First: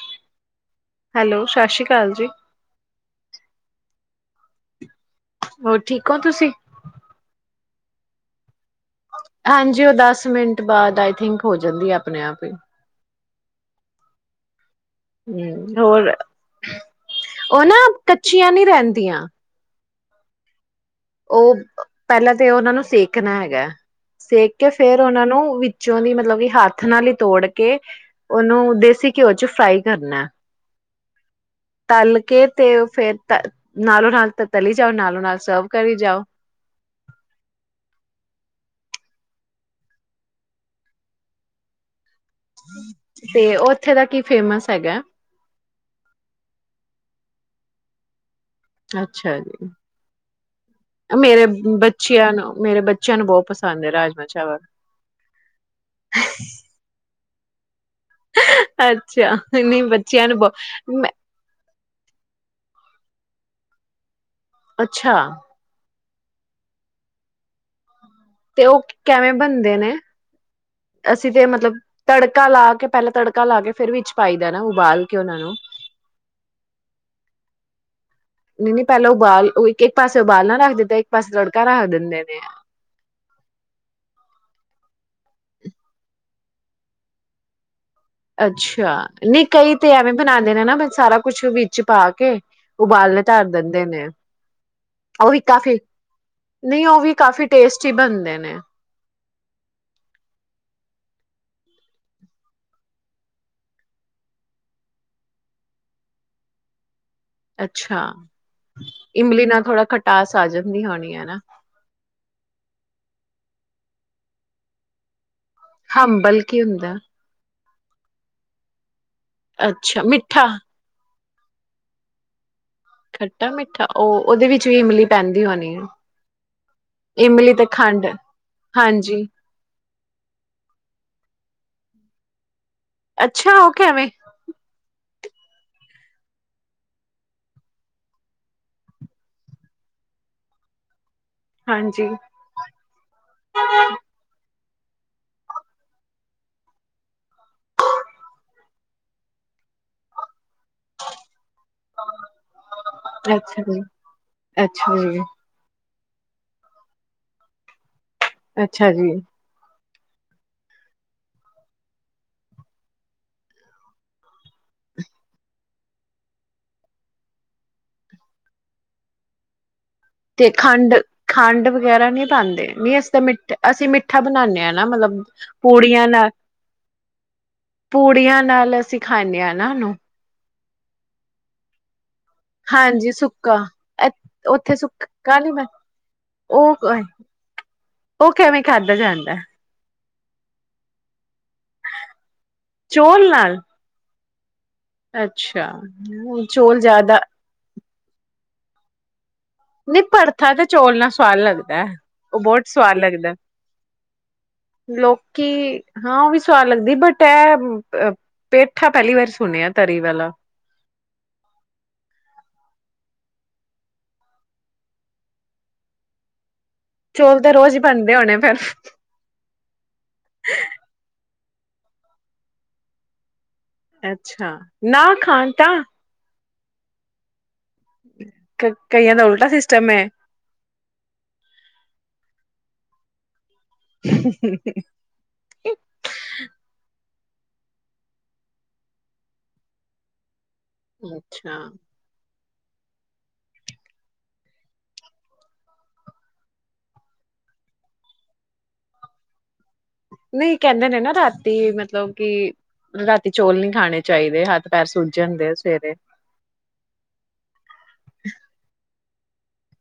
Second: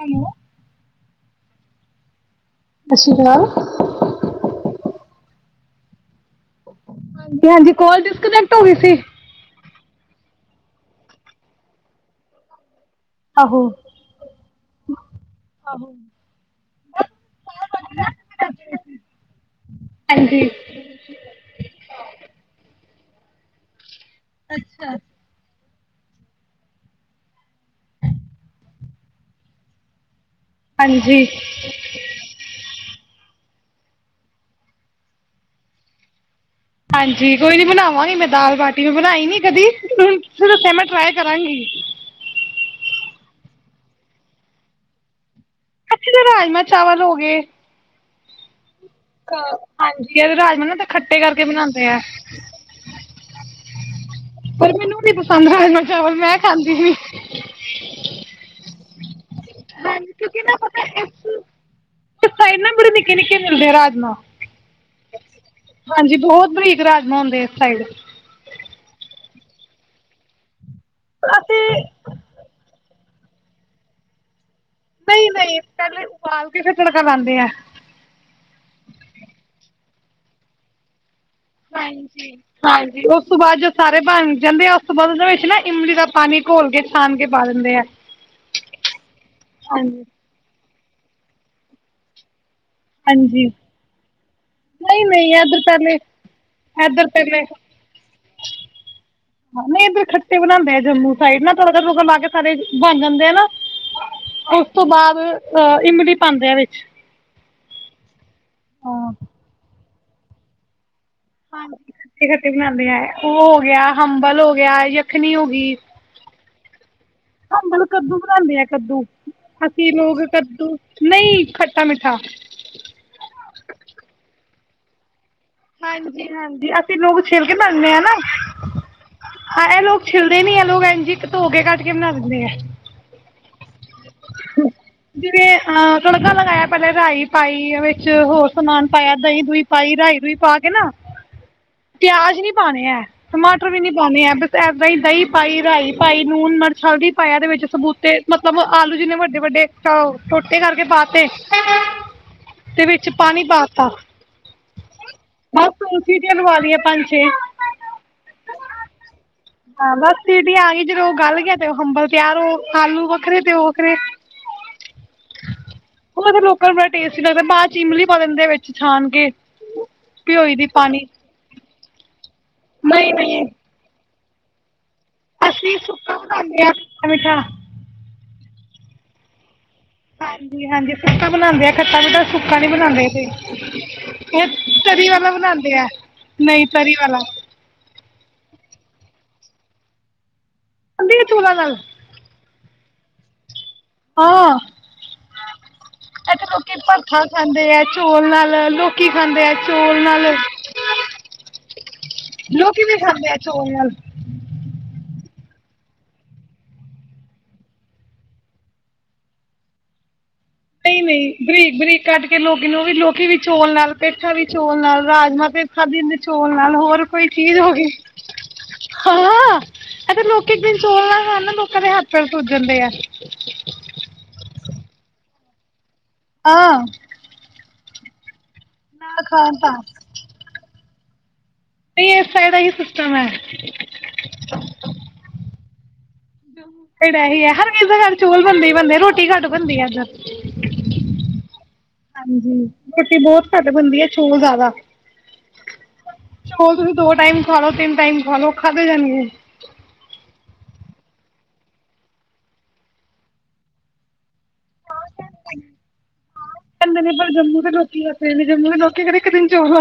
Hello hello ਸਤਿ ਸ਼੍ਰੀ ਅਕਾਲ ਜੀ ਸਤਿ ਸ੍ਰੀ ਅਕਾਲ ਹੋਰ ਠੀਕ ਕੌਣ ਤੁਸੀਂ ਹਾਂਜੀ ਹਾਂਜੀ ਕੋਲ ਡਿਸਕਨੈਕਟ ਹੋ ਗਈ ਸੀ। ਹਾਂਜੀ ਉਹ ਦਸ ਮਿੰਟ ਬਾਅਦ ਆਈ ਥਿੰਕ ਹੋ ਜਾਂਦੀ ਆ ਆਪਣੇ ਆਪ ਹੀ ਆਹੋ ਹਮ ਹੋਰ ਉਹ ਨਾ ਕੱਚੀਆਂ ਨੀ ਰਹਿੰਦੀਆਂ ਹਾਂਜੀ ਉਹ ਪਹਿਲਾਂ ਤਾਂ ਉਹਨਾਂ ਨੂੰ ਸੇਕ ਚ ਕਰਨਾ ਹੈਗਾ ਸੇਕ ਕੇ ਫੇਰ ਉਹਨਾ ਨੂੰ ਵਿੱਚ ਚ ਉਹਦੀ ਮਤਲਬ ਕਿ ਹੱਥ ਨਾਲ ਹੀ ਤੋੜ ਕੇ ਉਹਨੂੰ ਦੇਸੀ ਘਿਓ ਚ ਫਰਾਈ ਕਰਨਾ ਹਾਂਜੀ ਤਲ ਕੇ ਤੇ ਫੇਿਰ ਤ ਨ ਨਾਲੋਂ ਨਾਲ ਤ ਤਲੀ ਜਾਓ ਨ ਨਾਲੋਂ ਨਾਲ ਸਰਵ ਕਰੀ ਜਾਓ ਹਾਂਜੀ ਕੋਈ ਨੀ ਬਣਾਵਾਂਗੀ ਮੈਂ ਦਾਲ ਬਾਟੀ ਮੈਂ ਬਣਾਈ ਨੀ ਕਦੀਣ ਤੁ ਦੱਸਿਆ ਮੈਂ ਟ੍ਰਈ ਕਰਾਂਗੀ ਤੇ ਉੱਥੇ ਦਾ ਕੀ ਫੇਮਸ ਹੈਗਾ ਅੱਛੇ ਰਾਜਮਾ ਚਾਵਲ ਹੋ ਗਏ [unintelligible] ਹਾਂਜੀ ਰਾਜਮਾਂ ਨਾ ਤਾਂ ਖੱਟੇ ਕਰਕੇ ਬਣਾਉਂਦੇ ਆ ਬੱਚਿਆਂ ਨੂੰ ਬਹੁਤ ਪਸੰਦ ਹੈ ਰਾਜਮਾ [unintelligible] [unintelligible] [unintelligible] ਅੱਛਾ ਹਾਂਜੀ ਕਿਉਂਕਿ ਨਾ ਪਤਾ [unintelligible] ਇਸ [unintelligible] ਅੱਛਾ ਹਾਂਜੀ ਬਹੁਤ ਬਰੀਕ ਰਾਜਮ ਹੁੰਦੇ ਇਸ ਸਾਈਡ ਤੇ ਉਹ ਕੈਂਵੇ ਬਣਦੇ ਨੇ ਅਸੀਂ ਤੇ ਮਤਲਬ ਤੜਕਾ ਲਾ ਕੇ ਪਹਿਲੇ ਤੜਕਾ ਲਾ ਕੇ ਫਿਰ ਵਿੱਚ ਪਾਈ [unintelligible] ਨਾ ਉਬਾਲ ਕੇ ਨਹੀਂ ਉਹਨਾਂ ਨੂੰ ਨਹੀਂ ਪਹਿਲੇ ਉਬਾਲ ਕੇ ਫਿਰ ਤੜਕਾ ਲਾਉਂਦੇ ਆ ਨਹੀਂ ਨਹੀਂ ਪਹਿਲਾਂ ਉਬਾਲ ਲੋ ਇੱਕ ਇੱਕ ਪਾਸੇ ਉਬਾਲਨਾ ਰੱਖ ਦਿੱਤਾ ਪਾਸੇ ਤੜਕਾ [unintelligible] ਰੱਖ ਦਿੰਦੇ ਨੇ ਹਾਂਜੀ ਉਸ ਤੋਂ ਬਾਅਦ ਜੋ ਸਾਰੇ ਬਣ ਜਾਂਦੇ ਆ [unintelligible] ਇਮਲੀ ਦਾ ਪਾਣੀ ਘੋਲ ਕੇ ਛਾਾਨ ਕੇ ਪਾ ਦਿੰਦੇ ਆ ਅੱਛਾ ਨਹੀ ਕਈ ਤੇ ਐਵੇਂ ਬਣਾਂਦੇ ਨੇ ਨਾ ਸਾਰਾ ਕੁਛ ਵਿੱਚ ਪਾ ਕੇ ਉਬਾਲਣੇ ਧਰ ਹਾਂਜੀ ਦਿੰਦੇ ਨੇ ਨਹੀਂ ਉਹ ਨਹੀਂ ਵੀ ਇਧਰ ਕਾਫੀ ਪਹਿਲੇ ਨਹੀਂ ਉਹ ਇਧਰ ਵੀ ਪਹਿਲੇ ਕਾਫੀ ਟੇਸਟੀ ਬਣਦੇ ਨੇ ਨਹੀਂ ਇਧਰ ਖੱਟੇ ਬਣਾਂਦੇ ਆ ਜੰਮੂ [unintelligible] ਲਾ ਕੇ ਸਾਰੇ ਬਣ ਜਾਂਦੇ ਆ ਨਾ ਉਸ ਤੋਂ ਬਾਅਦ ਅਹ ਇਮਲੀ ਪਾਉਂਦੇ ਆ ਵਿਚ ਅੱਛਾ ਇਮਲੀ ਨਾ ਥੋੜਾ ਖੱਟ [unintelligible] [unintelligible] ਉਹ ਹੋ ਗਿਆ ਹੰਬਲ ਹੋ ਗਿਆ ਯਖਣੀ ਹੋ ਗਈ ਹੰਬਲ ਕੀ ਹੁੰਦਾ ਹੰਬਲ ਕੱਦੂ ਬਣਾਂਦੇ ਆ ਕੱਦੂ ਅਸੀ ਅੱਛਾ ਲੋਗ ਮਿੱਠਾ ਕੱਦੂ ਨਹੀ ਖੱਟਾ ਮਿੱਠਾ ਖੱਟਾ ਮਿੱਠਾ ਉਹ ਉਹਦੇ ਵਿੱਚ ਵੀ ਮਿਲੀ ਹਾਂਜੀ ਹਾਂਜੀ ਅਸੀਂ ਲੋਗ ਸ਼ਿਲ ਇਮਲੀ ਕੇ ਤੇ ਬਣਾਂਦੇ ਆ ਖੰਡ ਨਾ ਹਾਂਜੀ ਹਾਂ ਇਹ ਲੋਗ ਛਿਲਦੇ ਨੀ ਇਹ ਲੋਗ [unintelligible] [unintelligible] ਅੱਛਾ ਉਹ ਕੈਵੇ ਜਿਵੇਂ ਅਹ ਤੜਕਾ ਲਗਾਇਆ ਪਹਿਲੇ ਰਾਈ ਪਾਈ ਵਿਚ ਹੋਰ ਸਮਾਨ ਪਾਇਆ ਦਹੀਂ, ਦਹੀਂ ਪਾਈ ਰਾਈ ਰੂਈ ਪਾ ਕੇ ਨਾ ਹਾਂਜੀ ਪਿਆਜ ਨੀ ਪਾਣੇ ਹੈ ਟਮਾਟਰ ਵੀ ਨੀ ਇਦਾਂ ਹੀ ਦਹੀਂ ਪਾਈ, ਰਾਈ ਪਾਈ, ਲੂਣ, ਮਿਰਚ, ਹਲਦੀ ਪਾਇਆ ਇਹਦੇ ਵਿੱਚ ਸਬੂਤੇ ਮਤਲਬ ਆਲੂ ਜਿੰਨੇ ਵੱਡੇ ਵੱਡੇ ਚੌ ਛੋਟੇ ਕਰਕੇ ਪਾਤੇ ਦਿਤੇ ਤੇ ਵਿੱਚ ਪਾਣੀ ਅੱਛਾ ਜੀ ਪਾਤਾ। ਅੱਛਾ ਜੀ, ਤੁਰਸੀ ਦੀਆਂ ਲਵਾ ਲਈਏ ਪੰਜ ਛੇ ਅੱਛਾ ਜੀ, ਹਾਂ ਬਸ ਸੀਟੀ ਆ ਗਈ ਜਦੋਂ ਉਹ ਗਲ ਗਿਆ ਤੇ ਉਹ ਹੰਬਲ ਤਿਆਰ ਉਹ ਆਲੂ ਵੱਖਰੇ ਤੇ ਉਹ ਵੱਖਰੇ ਉਹ ਲੋਕਾਂ ਨੂੰ ਬੜਾ ਟੇਸਟੀ ਲੱਗਦਾ ਬਾਅਦ ਚ ਇਮਲੀ ਪਾ ਦਿੰਦੇ ਵਿੱਚ ਛਾਨ ਕੇ ਤੇ ਭਿਓਈ ਦੀ ਪਾਣੀ ਖੰਡ-ਖੰਡ ਵਗੈਰਾ ਨੀ ਪਾਂਦੇ ਨੀ ਅਸੀਂ ਤਾਂ ਮਿੱ ਅਸੀਂ ਮਿੱਠ ਮਿਠਾ ਬਣਾਂਣੇ ਆਂ। ਮਤਲਬ ਅਸੀਂ ਪੂੜੀਆਂ ਸੁੱਕਾ ਨਾਲ ਬਣਾਉਂਦੇ ਆ ਖੱਟਾ ਮਿੱਠਾ ਪੂੜੀਆਂ ਨਾਲ ਅਸੀਂ ਖਾਂਦੇ ਹਾਂ। ਨਾ ਨੂੰ ਹਾਂਜੀ- ਹਾਂਜੀ ਫੁਟਕਾ ਬਣਾਉਂਦੇ ਆ ਖੱਟਾ ਨੂੰ ਦੱਸ ਹਾਂਜੀ ਸੁੱਕਾ ਇਹ ਉੱਥੇ ਸੁੱਕ ਤਰੀ ਵਾਲਾ ਕਹੀ ਮੈਂ ਬਣਾਉਂਦੇ ਆ ਨਹੀਂ ਉਹ ਤਰੀ ਵਾਲਾ ਉਹ ਕਿਵੇਂ ਖਾਧਾ ਜਾਂਦਾ। ਖਾਂਦੇ ਆ ਚੋਲਾਂ ਨਾਲ ਚੋਲ ਨਾਲ ਹਾਂ, ਅੱਛਾ, ਇੱਥੇ ਲੋਕੀ ਚੋਲ ਜ਼ਿਆਦਾ ਭਰਥਾ ਖਾਂਦੇ ਆ ਚੋਲ ਨਾਲ ਲੋਕੀ ਖਾਂਦੇ ਐ। ਨਹੀਂ ਭਰਥਾ ਤੇ ਚੌਲ ਨਾਲ ਸਵਾਦ ਲੱਗਦਾ, ਉਹ ਬਹੁਤ ਲੋਕੀ ਸਵਾਦ ਵੀ ਖਾਂਦੇ ਲੱਗਦਾ ਆ ਚੋਲ ਨਾਲ ਲੋਕ ਕਿ ਹਾਂ ਉਹ ਵੀ ਸਵਾਦ ਲੱਗਦੀ ਐ, ਬਟ ਇਹ ਪੇਠਾ ਪਹਿਲੀ ਵਾਰ ਸੁਣਿਆ ਤਰੀ ਵਾਲਾ ਨਹੀਂ-ਨਹੀਂ, ਬਰੀਕ- ਬਰੀਕ ਕੱਢ ਕੇ ਲੋਕੀ ਨੂੰ ਉਹ ਵੀ ਲੋਕੀ ਵੀ ਚੋਲ ਨਾਲ ਪੇਠਾ ਵੀ ਚੋਲ ਨਾਲ ਰਾਜਮਾਂ ਪੇਠਾ ਵੀ ਚੋਲ ਨਾਲ ਨਾਲ ਹੋਰ ਕੋਈ ਚੌਲ ਤੇ ਚੀਜ਼ ਰੋਜ਼ ਹੀ ਹੋਈ ਬਣਦੇ ਹੋਣੇ ਫਿਰ ਹਾਂ ਐ ਤਾਂ ਲੋਕ ਇੱਕ ਦਿਨ ਚੋਲ ਨਾਲ ਹਨ। ਕਦੇ ਹੱਥ ਪੈਰ ਸੁਜ ਜਾਂਦੇ ਐ। ਅੱਛਾ ਨਾ ਖਾਣ ਤਾਂ ਆਹ, [unintelligible] ਕਈਆਂ ਦਾ ਉਲਟਾ ਤਾਂ ਸਿਸਟਮ ਐ। ਨਹੀਂ ਇਸ ਸਾਈਡ ਦਾ ਇਹੀ ਸਿਸਟਮ ਹੈ। [unintelligible] ਜ [inaudible] ਕਿਹੜਾ ਹੀ ਹੈ ਹਰ ਕਿਸ ਘਰ ਚੋਲ ਬਣਦੇ ਹੀ ਬਣਦੇ ਰੋਟੀ ਘੱਟ ਬਣਦੀ ਆ ਇੱਧਰ ਅੱਛਾ, ਹਾਂਜੀ ਰੋਟੀ ਬਹੁਤ ਘੱਟ ਬਣਦੀ ਆ ਚੋਲ ਜ਼ਿਆਦਾ ਚੋਲ ਤੁਸੀਂ ਦੋ ਟਾਈਮ ਖਾ ਲੋ ਤਿੰਨ ਟਮ ਖਾ ਲੋ ਖਾਧਦੇ ਜਾਣ ਗੇ ਨਹੀਂ ਕਹਿੰਦੇ ਨੇ ਨਾ ਰਾਤੀ ਮਤਲਬ ਕਿ ਰਾਤੀ ਚੌਲ ਨਹੀਂੀ ਖਾਣੇ ਚਾਹੀਦੇ ਹੱਥ ਪੈਰ ਸੁੱਜ ਜਾਂਦੇ ਆ ਸਵੇਰੇ ਦੇ ਨੇ ਪਰ ਜੰਮੂ ਦੇ ਲੋਕੀ ਦਸੇ ਨੇ ਜੰਮੂ ਦੇ ਲੋਕੀ ਘਰੇ ਦਿਨ ਚੋਲ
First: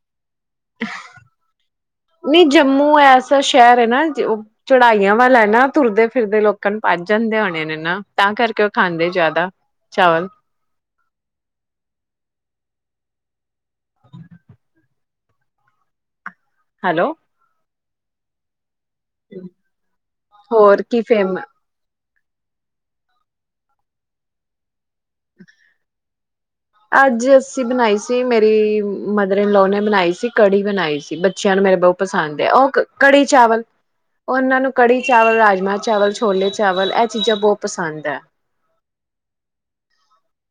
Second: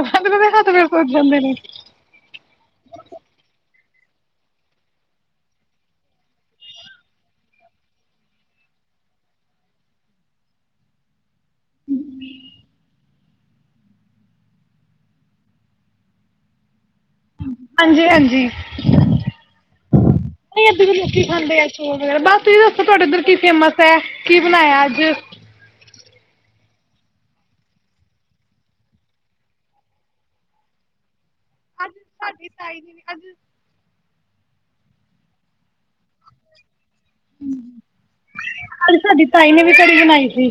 ਨਹੀਂ ਜੰਮੂ ਐਸਾ ਸ਼ਹਿਰ ਹੈ ਨਾ ਉਹ ਚੜਾਈਆਂ ਵੱਲ ਨਾ ਤੁਰਦੇ ਫਿਰਦੇ ਲੋਕਾਂ ਨੂੰ ਭੱ ਜਾਂਦੇ ਹੋਣੇ ਨੇ ਨਾ ਤਾਂ ਕਰਕੇ ਉਹ ਖਾਂਦੇ ਜ਼ਿਆਦਾ ਚਾਵਲ ਹੈਲੋ ਹਾਂਜੀ ਹਾਂਜੀ ਨਹੀਂ ਏਦ ਹੋਰ ਦੇ ਕੀ ਲੋਕੀ ਫੇਮ ਖਾਂਦੇ ਆ ਚੋਲ ਬਸ ਤੁਸੀਂ ਦੱਸੋ ਤੁਹਾਡੇ ਇੱਧਰ ਕੀ ਫੇਮਸ ਹੈ ਕੀ ਬਣਾਇਆ ਅੱਜ ਅੱਜ ਅੱਸੀ ਬਣਾਈ ਸੀ ਮੇਰੀ ਮਦਰ ਇਨਲੋ ਨੇ ਬਣਾਈ ਸੀ ਕੜੀ ਬਣਾਈ ਸੀ ਬੱਚਿਆਂ ਨੂੰ ਮੇਰੇ ਬਹੁਤ ਪਸੰਦ ਸਾਡੀ ਉਹ ਤਾਈ ਨੇ ਅੱਜ ਕੜੀ ਚਾਵਲ ਉਹ ਉਹਨਾਂ ਨੂੰ ਕੜੀ ਚਾਵਲ ਰਾਜਮਾ ਚਾਵਲ ਛੋਲੇ ਚਾਵਲ ਇਹ ਚੀਜ਼ਾਂ ਬਹੁਤ ਪਸੰਦ ਹੈ ਅੱਜ ਸਾਡੀ ਤਾਈ ਨੇ ਵੀ ਕੜੀ ਬਣਾਈ ਸੀ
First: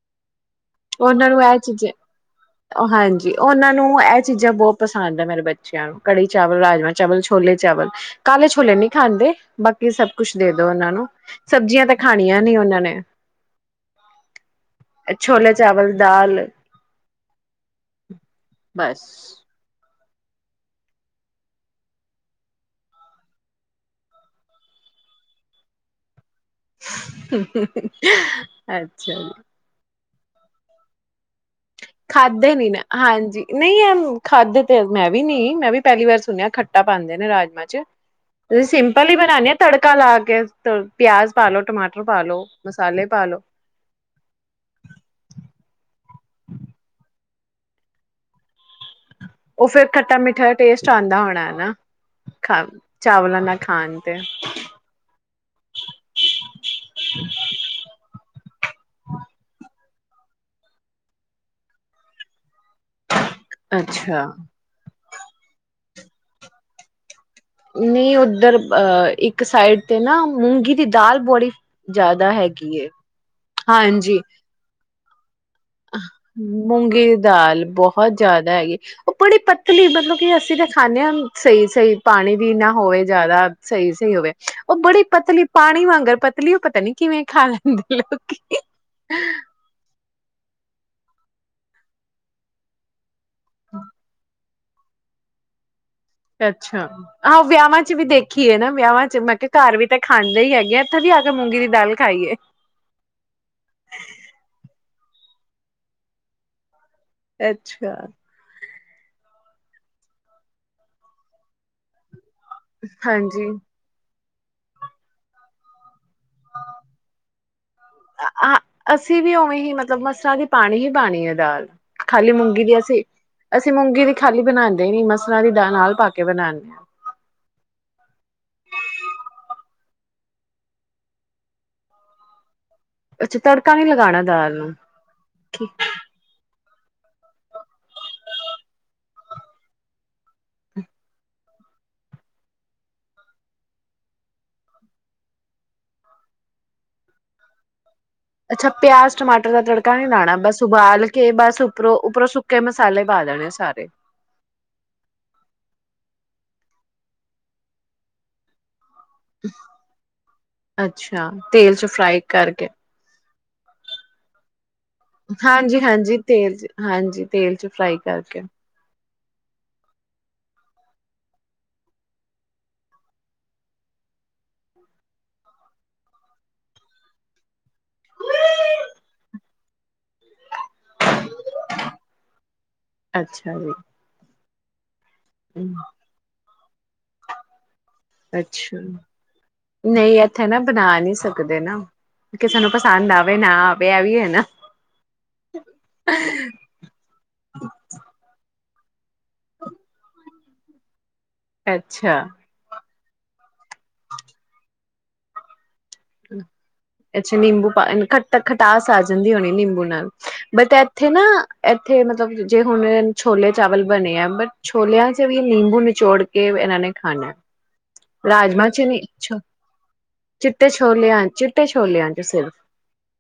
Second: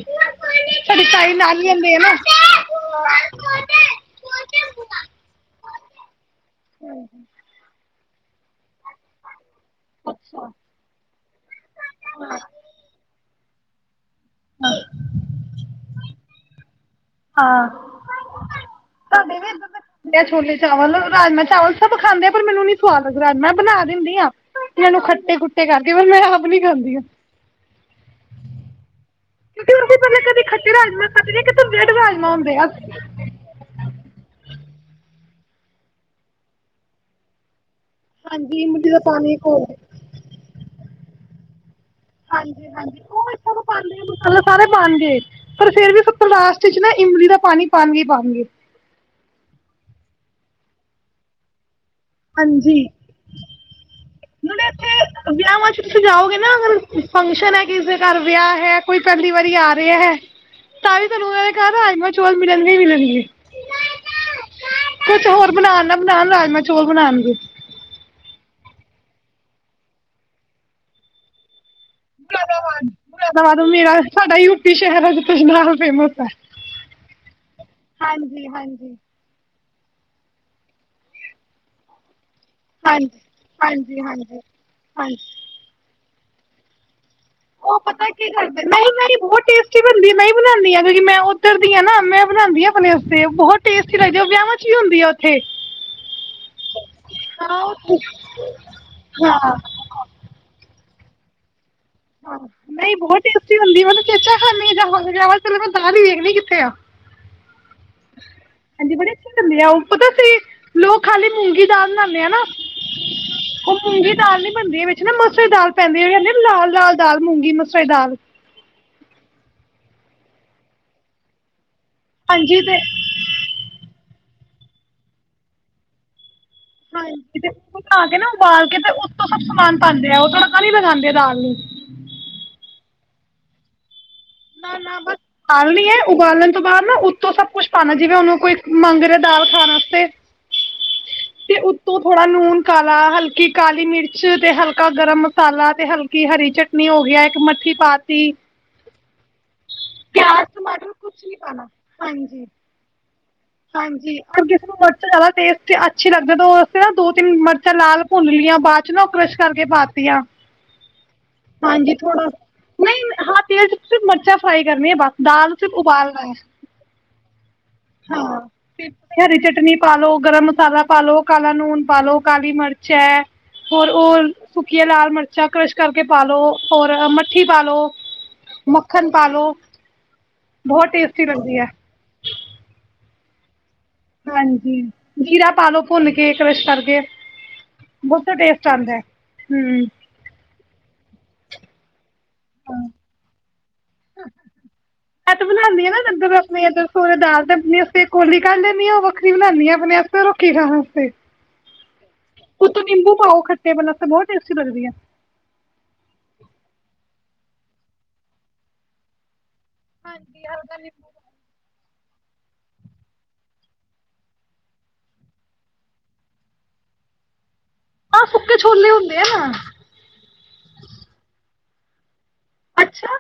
ਸਾਡੀ ਉਹਨਾਂ ਤਾਈ ਨੂੰ ਇਹ ਨਾਲ ਹੀ ਰਹਿੰਦੇ ਆ ਨਾ ਚੀਜ਼ਾਂ ਹਾਂਜੀ ਉਹਨਾਂ ਨੂੰ ਇਹ ਚੀਜ਼ਾਂ ਬਹੁਤ ਪਸੰਦ ਆ ਮੇਰੇ ਬੱਚਿਆਂ ਨੂੰ ਕੜੀ ਚਾਵਲ ਰਾਜਮਾਂ ਚਾਵਲ ਛੋਲੇ ਚਾਵਲ ਕਾਲੇ ਛੋਲੇ ਨੀ ਖਾਂਦੇ ਬਾਕੀ ਸਭ ਕੁਛ ਦੇ ਦੋ ਉਹਨਾਂ ਨੂੰ ਸਬਜ਼ੀਆਂ ਤਾਂ ਖਾਣੀਆਂ ਨੀ ਉਹਨਾਂ ਨੇ ਅਛੋਲਾ ਚਾਵਲ ਦਾਲ ਹਾਂ ਬਸ ਛਲੇ ਚਾਵਲ ਰਾਜਮਾਂ ਚਾਵਲ ਸਭ ਖਾਂਦੇ ਆ ਪਰ ਮੈਨੂੰ ਨੀ ਸਵਾਦ ਲੱਦਾ ਰਾਜਮਾਂ ਬਣਾ ਦਿੰਦੀ ਆਾਂ ਮੈਨੂੰ ਖੱਟੇ ਖੁੱਟੇ ਕਰਕੇ ਮੈਂ ਨੀ ਖਾਂਦੀ ਆ [unintelligible] ਅੱਛਾ ਜੀ ਕਿਉਂਕਿ ਪਹਿਕੇ ਕਦੇ ਖੱਟੇ ਰਾਜਾ ਖਾਦੇ ਨੀ ਖਾਧੇ ਨੀ ਨਾ ਹਾਂਜੀ ਨਹੀਂ ਐ ਖਾਧੇ ਤੇ ਮੈਂ ਵੀ ਨੀ ਮੈਂ ਵੀ ਪਹਿਲੀ ਵਾਰ ਸੁਣਿਆ ਖੱਟਾ ਪਾਉਂਦੇ ਨੇ ਰਾਜਮਾਂ ਚ ਸੀਂ ਹਾਂਜੀ ਇਮਲੀ ਦਾ ਸਿੰਪਲ ਹੀ ਪਾਣੀ ਬਣਾਨੇ ਆ ਘੋਲ ਕੇ ਤੜਕਾ ਲਾ ਕੇ ਪਿਆਜ ਪਾਾਲ ਲੋੋ ਟਮਟਰ ਹਾਂਜੀ ਹਾਂਜੀ ਉਹ ਇ ਪਾਦੇ ਮਸਲੈ ਸਾਰੇ ਪਾਣਗੇ ਪਰ ਫੇਰ ਵੀ ਲਾਸਟ ਚ ਨਾ ਇਮਲੀ ਦਾ ਪਾਣੀ ਪਾਉਣਗੇ ਪਾਉਣਗੇ ਉਹ ਫੇਿਰ ਖੱਟਾ ਮਿੱਠਾ ਟੇਸਟ ਆਉਂਦਾ ਹੋਣਾ ਹਨਾ ਖਾ ਚਾਵਲਾਂ ਨਾ ਖਣ ੇ ਇੱਥੇ ਵਿਆਹਾਂ ਚ ਤੁਸੀਂ ਜਾਓਗੇ ਨਾ ਅਗ ਫੰਕਸ਼ਨ ਹੈ ਕਿਸ ਦੇ ਘਰ ਵਿਆਹ ਹੈ ਕੋਈ ਪਹਿਲੀ ਵਾਰੀ ਆ ਰਿਹਾ ਹੈ ਤਾਂ ਵੀ ਤੁਹਾਨੂੰ ਉਹਨਾਂ ਦੇ ਘਰ ਰਾਜਮਾ ਚੌਲ ਮਿਲਣਗੇ ਮਿਲਣਗੇ। ਅੱਛਾ, ਕੁਛ ਹੋਰ ਬਨਾਣ ਨਾ ਬਨਾਣ, ਰਾਜਮਾਂ ਚੌਲ ਬਨਾਣਗੇ। ਨਹੀਂ ਉੱਧਰ ਅਹ, ਇੱਕ ਸਾਈਡ ਤੇ ਨਾ ਮੂੰਗੀ ਦੀ ਦਾਲ ਬੜੀ ਜ਼ਿਆਦਾ ਹੈਗੀ ਏ। ਮੁਰਾਦਾਬਾਦ, ਮੁਰਾਦਾਬਾਦ। ਮੇਰਾ ਸਾਡਾ ਯੂਪੀ ਸ਼ਹਿਰ ਹੈ ਜਿੱਥੇ ਨਾਲ। ਫੇਮਸ ਹੈ ਮੂੰਗੇ ਦੀ ਦਾਲ, ਬਹੁਤ ਜ਼ਿਆਦਾ ਹੈਗੀ। ਉਹ ਬੜੀ ਪਤਲੀ, ਮਤਲਬ ਕਿ ਅਸੀਂ ਤਾਂ ਖਾਂਦੇ ਆਂ, ਸਹੀ ਸਹੀ ਪਾਣੀ ਵੀ ਨਾ ਹੋਵੇ ਜਿਆਦਾ, ਸਹੀ ਸਹੀ ਹੋਵੇ। ਉਹ ਬੜੀ ਪਤਲੀ ਪਾਣੀ ਵਾਂਗਰ ਪਤਲੀ ਉਹ ਪਤਾ ਨੀ ਕਿਵੇਂ ਖਾ ਉਹ ਲੈਂਦੇ ਪਤਾ ਕੀ ਲੋਕੀ। ਕਰਦੇ, ਨਹੀਂ ਨਹੀਂ ਬਹੁਤ ਟੇਸਟੀ ਬਨ ਦੀ, ਮੈਂ ਈ‌ ਬਣਾਦੀ‌ ਆਂ। ਕਿਉਂਕਿ ਮੈਂ ਓਧਰ ਦੀ ਆ ਨਾ, ਮੈਂ ਬਣਾਦੀ‌ ਆਂ ਆਪਣੇ ਤੇ ਓਹ ਬਹੁਤ ਟੇਸਟੀ ਲਗਦੀ। ਓਹ ਵਿਆਂਵਾਂ‌ ਚ। ਚ ਐ ਹੁੰਦੀ ਆ ਉੱਥੇ। ਅੱਛਾ ਆਹੋ ਵਿਆਵਾਂ ਚ ਵੀ ਦੇਖੀ ਏ ਨਾ ਵਿਆਵਾਂ ਚ ਮੈਂ ਹਾਂ ਕਿਹਾ ਘਰ ਵੀ ਤਾਂ ਖਾਂਦੇ ਈ ਹੈਗੇ ਆ ਉੱਥੇ ਵੀ ਹੈਗਾ ਐ ਮੂੰਗੀ ਦੀ ਦਾਲ ਖਾਈਏ। ਨਹੀਂ ਬਹੁਤ ਟੇਸਟੀ ਹੁੰਦੀ, ਮੈਂ ਤਾਂ ਚੇਚਾ ਖਾਂਨੀ ਜਾ ਜਾਕੇ। [unintelligible] ਚੱਲੇ ਮੈਂ ਦਾਲ ਈ ਵੇਖਣੀ ਕਿੱਥੇ ਆ। ਅੱਛਾ। ਹਾਂਜੀ ਬੜੇ ਅੱਛੇ ਲਗਦੇ ਆ ਉਹ, ਪਤਾ ਅਸੀਂ ਲੋਕ ਖਾਲੀ ਮੂੰਗੀ ਦਾਲ ਬਣਾਦੇ ਆ ਨਾ। ਹਾਂਜੀ। ਉਹ ਮੂੰਗੀ ਦਾਲ ਨੀ ਬਣਦੀ, ਵਿੱਚ ਨਾ ਮਸਰੀ ਦਾਲ ਪੈਂਦੀ ਐ। ਕੇਂਦੇ ਲਾਲ ਲਾਲ ਦਾਲ ਮੂੰਗੀ ਮਸਰਾਂ ਦੀ ਦਾਲ। ਆ ਅਸੀਂ ਵੀ ਉਵੇਂ ਹੀ ਮਤਲਬ ਮਸਰਾਂ ਦੀ ਪਾਣੀ ਹੀ ਪਾਣੀ ਐ ਦਾਲ। ਖਾਲੀ ਹਾਂਜੀ ਮੂੰਗੀ ਤੇ ਦੀ ਅਸੀਂ, ਅਸੀਂ ਮੂੰਗੀ ਦੀ ਖਾਲੀ ਬਣਾਦੇ ਈ ਨੀ ਮਸਰਾਂ ਦੀ ਦਾ ਨਾਲ ਪਾ ਕੇ ਬਣਾਨ ਹਾਂਜੀ ਤੇ, ਉਹ ਬਣਾ ਕੇ ਨਾ, ਉਬਾਲ ਕੇ ਤੇ ਉਤੋਂ ਸਭ ਸਮਾਨ ਪਾਂਦੇ ਆ ਉਹ, ਤੜਕਾ ਨੀ ਲਗਾਂਦੇ ਦਾਲ ਨੂੰ। ਅੱਛਾ ਤੜਕਾ ਨੀ ਲਗਾਣਾ ਨਾ ਨਾ ਬਸ ਖਾਲੀ ਐ ਉਬਾਲਣ ਤੋਂ ਬਾਅਦ ਨਾ ਉੱਤੋਂ ਸਭ ਕੁਛ ਪਾਣਾ, ਜਿਵੇਂ ਹੁਣ ਓ ਕੋਈ ਮੰਗ ਰਿਹਾ ਦਾਲ ਖਾਣ ਆਸਤੇ ਹਮ। ਤੇ ਉੱਤੋਂ ਥੋੜਾ ਲੂਨ ਕਾਲਾ, ਹਲਕੀ ਕਾਲੀ ਮਿਰਚ ਤੇ ਹਲਕਾ ਗਰਮ ਮਸਾਲਾ ਤੇ ਹਲਕੀ ਹਰੀ ਚਟਨੀ ਹੋ ਗਿਆ। ਇੱਕ ਮੱਠੀ ਪਾਤ ਅੱਛਾ ਪਿਆਜ਼ ਟਮਾਟ ਦਾ ਤੜਕਾ ਨੀ ਲਾਣਾ, ਬਸ ਉਬਾਲ ਕੇ, ਬਸ ਉੱਪਰੋਂ ਉੱਪਰੋਂ ਸੁੱਕੇ ਮਸਾਲੇ ਪਾ ਦੇਣੇ ਸਾਰੇ ਹਾਂਜੀ ਕਿਸੇ ਨੂੰ ਮਰਚ ਜ਼ਿਆਦਾ ਟੇਸਟੀ ਅੱਛੀ ਲੱਗ ਜਦੋਂ ਅਸੀਂ ਨਾ ਦੋ ਤਿੰਨ ਮਿਰਚਾਂ ਲਾਲ ਭੁੰਨ ਲਈਆਂ ਬਾਅਦ ਨ ਕਰੈਸ਼ ਕਰ ਕੇ ਪਾ ਤੀਆਂ ਅੱਛਾ ਤੇਲ ਚ ਹਾਂਜੀ ਫਰਾਈ ਥੋੜਾ ਕਰਕੇ ਨਹੀਂ ਤੇਲ ਚ ਸਿਰਫ਼ ਮਰਚਾ ਫਰਾਈ ਕਰਨੀ ਹੈ ਬਸ ਦਾਲ ਸਿਰਫ ਹਾਂਜੀ ਹਾਂਜੀ ਉਬਾਲਣਾ ਹੈ ਤੇਲ ਚ ਹਾਂਜੀ ਤੇਲ ਚ ਫਰਾਈ ਕਰਕੇ ਹਰੀ ਚਟਨੀ ਪਾ ਲੋ ਗਰਮ ਮਸਾਲਾ ਪਾ ਲੋ ਕਾਲਾ ਨੂਨ ਪਾ ਲੋ ਕਾਲੀ ਮਿਰਚ ਹੈ ਹੋਰ ਉਹ ਸੁੱਕੀਆਂ ਲਾਲ ਮਿਰਚਾਂ ਕਰਸ਼ ਕਰਕੇ ਪਾਲੋ ਹੋਰ ਮੱਠੀ ਪਾਲੋ ਮੱਖਣ ਪਾਲੋ ਬਹੁਤ ਟੇਸਟੀ ਲਗਦੀ ਹੈ। ਅੱਛਾ ਜੀ ਹਾਂਜੀ ਜੀਰਾ ਪਾਲੋ ਭੁੰਨ ਕੇ ਕ੍ਰਸ਼ ਕਰਕੇ ਬਹੁਤਾ ਟੇਸਟ ਅੱਛਾ ਆਉਂਦਾ ਹਮ ਨਹੀਂ ਇੱਥੇ ਨਾ ਬਣਾ ਨਹੀਂ ਸਕਦੇ ਨਾ ਕਿਸੇ ਨੂੰ ਪਸੰਦ ਆਵੇ ਨਾ ਆਵੇ ਇਹ ਵੀ ਹੈ ਨਾ ਐ ਤੇ ਬਣਾਉਦੀ ਹਾਂ ਨਾ ਲੰਗਰ ਵਾਸਤੇ ਸੋਰੇ ਦਾਲ ਤੇ ਆਪਣੇ ਵਾਸਤੇ ਕੋਲੀ ਕੱਢਦੇ ਨੀ ਉਹ ਵਖ ਵੱਖਰੀ ਬਣਾਉਂਦੀ ਆਪਣੇ ਵਾਸਤੇ ਕੀ ਖਾਣ ਵਾਸਤੇ ਅੱਛਾ ਉੱਤੋਂ ਨਿੰਬੂ ਪਾਓ ਖੱਟੇ ਵਾਲਾ ਵਾਸਤੇ, ਬਹੁਤ ਟੇਸਟੀ ਲੱਗਦੀ ਆ [inaudible] ਅੱਛਾ ਨਿੰਬੂ ਪਾਏ ਖਟਾਸ ਆ ਜਾਂਦੀ ਹੋਣੀ ਏ ਨਿੰਬੂ [unintelligible] ਨਾਲ ਬਟ ਇੱਥੇ ਨਾ ੱਥੇ ਮਤਲਬ ਜੇ ਹੁਣ ਛੋਲੇ ਚਾਵਲ ਬਣੇ ਆ ਬਟ ਛੋਲਿਆਂ ਚ ਵੀ ਨਿੰਬੂ ਨਿਚੋੜ ਕੇ ਇਹਨਾਂ ਨੇ ਖਾਣੇ ਆਹ ਸੁੱਕੇ ਰਾਜਮਾ ਛੋਲੇ ਹੁੰਦੇ ਆ ਚਨੇਚਛਾ ਨਾ, ਛੋਲਿਆਂਹਨ ਚਿੱਟੇ ਛੋਲਿਆਂ ਹਨ ਸਿਰ ਅੱਛਾ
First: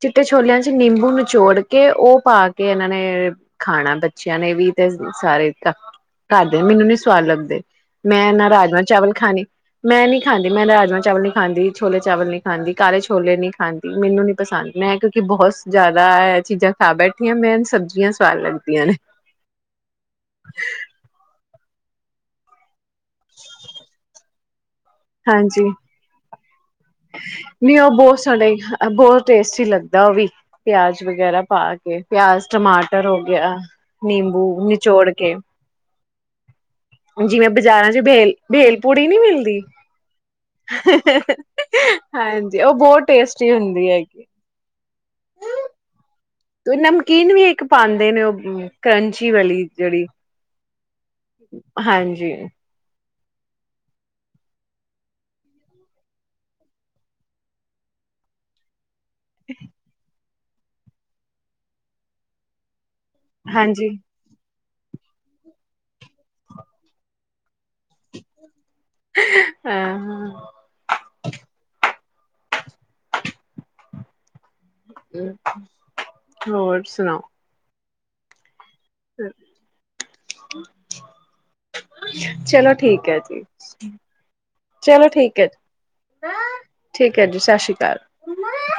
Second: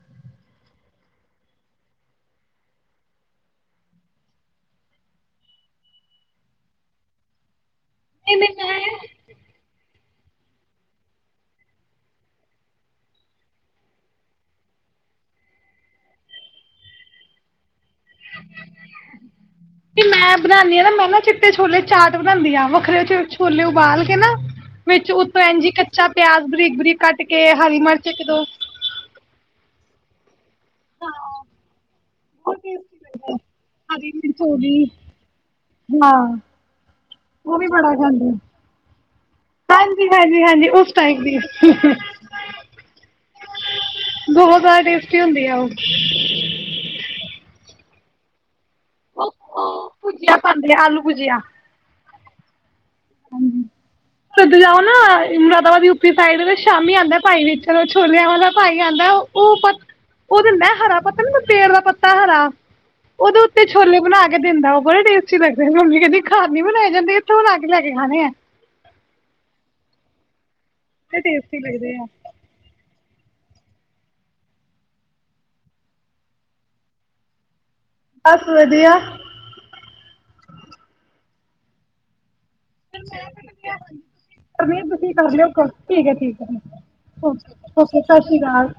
ਚਿੱਟੇ ਛੋਲਿਆਂ ਚ ਨਿੰਬੂ ਨਚੋੜ ਕੇ ਉਹ ਪਾ ਕੇ ਇਹਨਾਂ ਨੇ ਖਾਣਾ ਬੱਚਿਆਂ ਨੇ ਵੀ ਤੇ, ਸਾਰੇ ਕਰਦੇ ਨੇ ਮੈਨੂੰ ਨੀ ਸਵਾਦ ਲੱਗਦੇ। ਮੈਂ ਨਾ ਰਾਜਮ ਚਾਵਲ ਖਾਣੇ ਮੈਂ ਨੀ ਖਾਂਦੀ, ਮੈਂ ਰਾਜਾ ਚਾਵਲ ਨੀ ਹਾਂਜੀ, ਛੋਲੇ ਚਾਵਲ ਨੀ ਖਾਂਦੀ ਕਾਲੇ ਛੋਲੇ ਨੀ ਖਾਂਦੀ ਮੈਨੂੰ ਨੀ ਪਸੰਦ ਮੈਂ ਕਿਉਂਕਿ ਬਹੁਤ ਜ਼ਿਆਦਾ ਏ ਚੀਜ਼ਾਂ ਖਾ ਬੈਠੀਆਂ ਮੈਂ ਸਬਜ਼ ਮੈਂ ਬਣਾਉਣ ਦੀ ਹਾ ਨਾ ਮੈਂ ਨਾ ਚਿੱਟੇ ਛੋਲੇ ਚਾਟ ਬਣਾਉਂਦੀ ਆ ਵੱਖਰੇ ਛੋਲੇ ਉਬਾਲ ਕੇ ਨਾ ਵਿੱਚ ਉਤ ਐਨ ਹਾਂਜੀ ਜੀ ਕੱਚਾ ਪਿਆਜ ਬਰੀਕ, ਬਰੀਕ ਕੱਟ ਕੇ ਨੀ ਹਰੀ ਉਹ ਮਿਰਚ ਇੱਕ ਦੋ ਦਾਂ ਵੀ ਪਿਆਜ ਵਗੈਰਾ ਪਾ ਕੇ ਪਿਆਜ ਬਹੁਤ ਟੇਸਟੀ ਟਮਾਟਰ ਹੋ ਲੱਗਦਾ ਗਿਆ, ਹਰੀ ਮਿਰਚ ਹੋ ਨਿੰਬੂ ਗਈ ਨਿਚੋੜ ਕੇ ਹਾਂ ਜਿਵੇਂ ਉਹ ਵੀ ਬਾਜ਼ਾਰਾਂ ਬੜਾ ਚ ਖਾਂਦੇ ਭੇਲ ਪੂੜੀ ਨੀ ਮਿਲਦੀ। ਹਾਂਜੀ, ਹਾਂਜੀ, ਹਾਂਜੀ ਉਸ ਟਾਈਪ ਦੀ ਹਾਂਜੀ ਉਹ ਬਹੁਤ ਟੇਸਟੀ ਹੁੰਦੀ ਹੈਗੀ। ਕੀ ਹੁੰਦੀ ਆ ਉਹ ਤੂੰਸੀ ਨਮਕੀਨ ਵੀ ਇੱਕ ਪਾਉਂਦੇ ਨੇ ਉਹ ਕਰੰਚੀ ਵਾਲੀ ਉਹ ਜਿਹੜੀ ਭੁਜੀਆ ਪਾਉਂਦੇ ਆ ਆਲੂ ਹਾਂਜੀ [inaudible] ਉਧਰ ਜਾਓ ਨਾ ਮੁਰਾਦਾਬ ਦੀ ਉ ਪੀ ਸਾਈਡ ਸ਼ਾਮੀ ਆਉਂਦਾ ਭਾਈ ਵਿੱਚ ਛੋਲਿਆਂ ਵਾਲ ਦਾ ਭਾਈ ਆਂਦਾ ਉਹ ਪ ਉਹ ਦਿੰਦਾ ਹਰਾ ਪਤਾ ਨ ਪੇੜ ਦਾ ਪੱਤਾ ਹਰਾ ਉਹਦੇ ਉੱਤੇ ਹਾਂਜੀ ਛੋਲੇ ਬਣਾ ਕੇ ਦਿੰਦਾ। ਉਹ ਬੜਾ ਅੱਛੇ ਲੱਗਦੇ ਨੇ, ਮੰਮੀ ਕਹਿੰਦੀ ਘਾਰ ਨੀ ਬਣਾ ਜਾਂਦੇ ਇਥੋ ਲੈ ਕੇ ਖਾਣੇ ਆ ਹਾਂ। ਤੇ ਟੇਸਟੀ ਲੱਗਦੇ ਐ ਹੋਰ ਸੁਣਾਓ। ਬ [unintelligible] ਹ [inaudible] ਬਦਲ ਗਿਆ ਏ ਪਰਮੀਤ ਚਲੋ ਤੁਸੀਂ ਕਰ ਠੀਕ ਹੈ ਲਿਓ ਠੀਕ ਹੈ ਠੀਕ ਹੈ, ਠੀਕ ਹੈ ਜੀ ਓਕੇ ਸ਼੍ਰੀ ਸਤਿ ਸ੍ਰੀ ਅਕਾਲ।